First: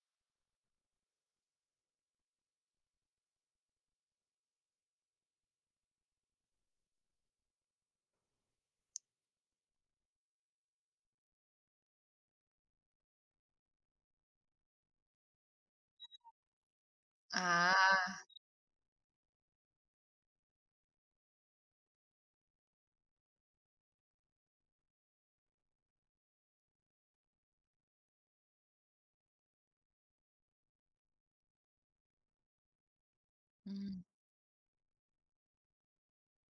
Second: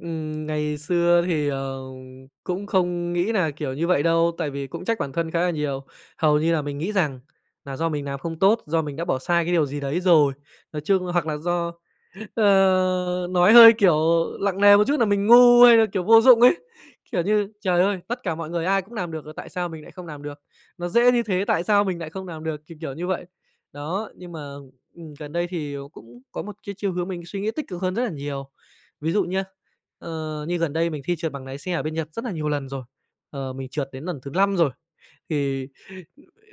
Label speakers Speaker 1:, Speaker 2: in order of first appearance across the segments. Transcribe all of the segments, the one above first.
Speaker 1: Ừm, ngày xưa thì, ờ, cũng không nghĩ nà, kiểu, như vậy đâu, tại vì cũng trách bản thân khá là nhiều. Hầu như là mình nghĩ rằng là do mình làm không tốt, do mình đã bỏ sai cái điều gì đấy rồi. Nói chung hoặc là do ờ, nói hơi, kiểu, lặng nề một chút là mình ngu hay là, kiểu, vô dụng ấy. Kiểu như,
Speaker 2: À.
Speaker 1: trời ơi, tất cả mọi người ai cũng nàm được rồi tại sao mình lại không làm được, nó dễ như thế, tại sao mình nại không làm được, thì, kiểu, như vậy. Đó, nhưng mà, ừm, gần đây thì cũng có một cái chiều hướng mình suy nghĩ tích cực hơn rất là nhiều. Ví dụ nhá, ờ, như gần đây mình thi trượt bằng nái xe ở bên Nhật rất là nhiều lần rồi, ờ, mình trượt
Speaker 2: Ừm.
Speaker 1: đến lần thứ lăm rồi, thì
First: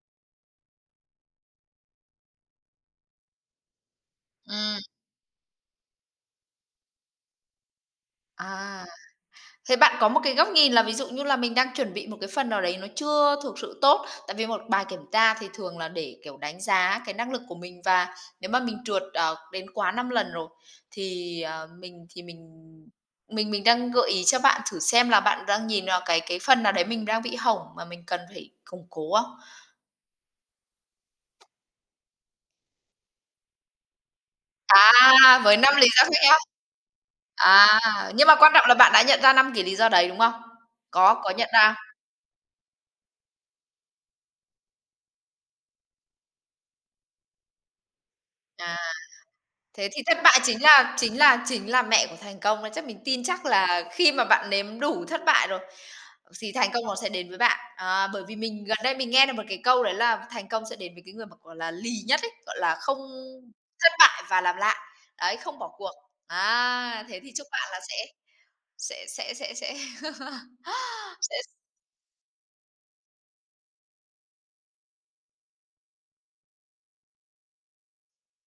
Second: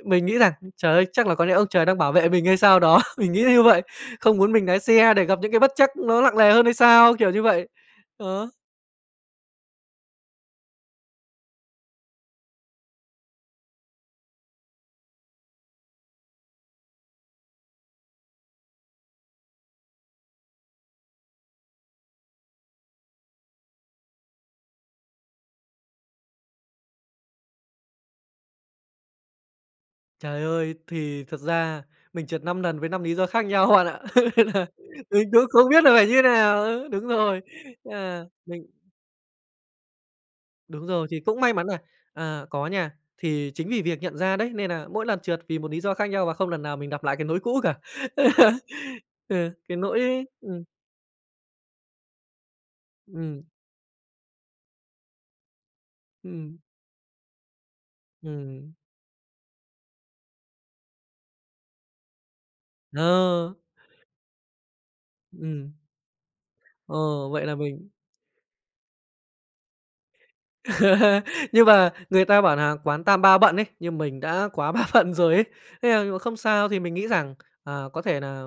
Speaker 1: mình nghĩ rằng: "Trời ơi, chắc là có lẽ ông trời đang bảo vệ mình hay sao đó." Mình nghĩ như vậy, không muốn mình nái
Speaker 2: Ừm.
Speaker 1: xe để gặp những cái bất trắc nó lặng nề hơn hay sao, kiểu như vậy. Ờ.
Speaker 2: À. Thế bạn có một cái góc nhìn là ví dụ như là mình đang chuẩn bị một cái phần nào đấy nó chưa thực sự tốt. Tại vì một bài kiểm tra thì thường là để, kiểu, đánh giá cái năng lực của mình và nếu mà mình trượt, ờ, đến quá 5 lần rồi, thì, ờ, mình thì mình mình mình đang gợi ý cho bạn thử xem là bạn đang nhìn vào cái cái phần nào đấy mình đang bị hỏng mà mình cần phải củng cố không?
Speaker 1: Trời ơi, thì thật ra mình trượt 5 nần với 5 lý do khác nhau bạn ạ. Nên là mình
Speaker 2: À,
Speaker 1: cũng
Speaker 2: với
Speaker 1: không
Speaker 2: 5
Speaker 1: biết
Speaker 2: lý
Speaker 1: là
Speaker 2: do
Speaker 1: phải
Speaker 2: khác
Speaker 1: như thế
Speaker 2: nhau.
Speaker 1: nào. Ừ, đúng rồi,
Speaker 2: À,
Speaker 1: à,
Speaker 2: nhưng mà quan trọng
Speaker 1: mình
Speaker 2: là bạn đã nhận ra 5 cái lý do đấy, đúng không?
Speaker 1: Đúng rồi,
Speaker 2: Có,
Speaker 1: thì
Speaker 2: có
Speaker 1: cũng
Speaker 2: nhận
Speaker 1: may mắn
Speaker 2: ra.
Speaker 1: nà à, có nha, thì chính vì việc nhận ra đấy, nên nà mỗi lần trượt vì một lý do khác nhau và không lần nào mình gặp lại cái nỗi cũ cả.
Speaker 2: À.
Speaker 1: Ừ, cái
Speaker 2: Thế thì thất
Speaker 1: nỗi
Speaker 2: bại chính
Speaker 1: ừm.
Speaker 2: là chính là chính là mẹ của thành công đấy. Chắc mình tin
Speaker 1: Ừm.
Speaker 2: chắc là khi mà bạn nếm đủ thất bại rồi, thì
Speaker 1: Ừm.
Speaker 2: thành công nó sẽ đến với bạn. À, bởi vì mình
Speaker 1: Ừm.
Speaker 2: gần đây mình nghe được một cái câu đấy là thành công sẽ đến với cái người mà, gọi là, lì nhất ấy, gọi là, không
Speaker 1: Ờ.
Speaker 2: thất bại và làm lại. Đấy, không bỏ
Speaker 1: Ừm.
Speaker 2: cuộc, á, thế
Speaker 1: Ờ,
Speaker 2: thì chúc
Speaker 1: vậy là
Speaker 2: bạn là
Speaker 1: mình
Speaker 2: sẽ sẽ sẽ sẽ sẽ sẽ
Speaker 1: Nhưng mà người ta bảo nà quán tam ba bận ấy, nhưng mình đã quá ba bận rồi ấy, nên là mình vẫn không sao. Thì mình nghĩ rằng, à, có thể nà,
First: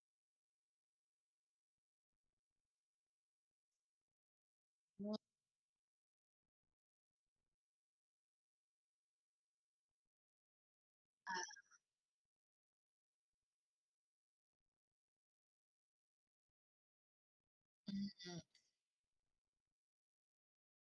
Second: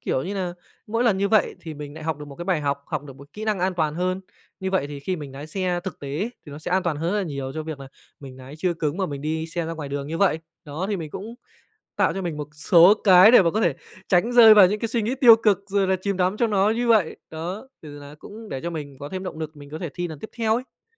Speaker 1: kiểu như nà, mỗi lần như vậy thì mình lại học được một cái bài học, học được một kỹ năng an toàn hơn, như vậy thì khi mình nái xe thực tế ấy thì nó sẽ an toàn hơn rất là nhiều cho việc là mình nái chưa cứng mà mình đi xe ra ngoài đường như vậy. Đó, thì mình
Speaker 2: À.
Speaker 1: cũng tạo cho mình một số cái để mà có thể tránh rơi vào những cái suy nghĩ tiêu cực rồi là chìm đắm trong nó như vậy. Đó, từ là
Speaker 2: Ừm.
Speaker 1: cũng để cho mình có thêm động lực, mình có thể thi lần tiếp theo ấy.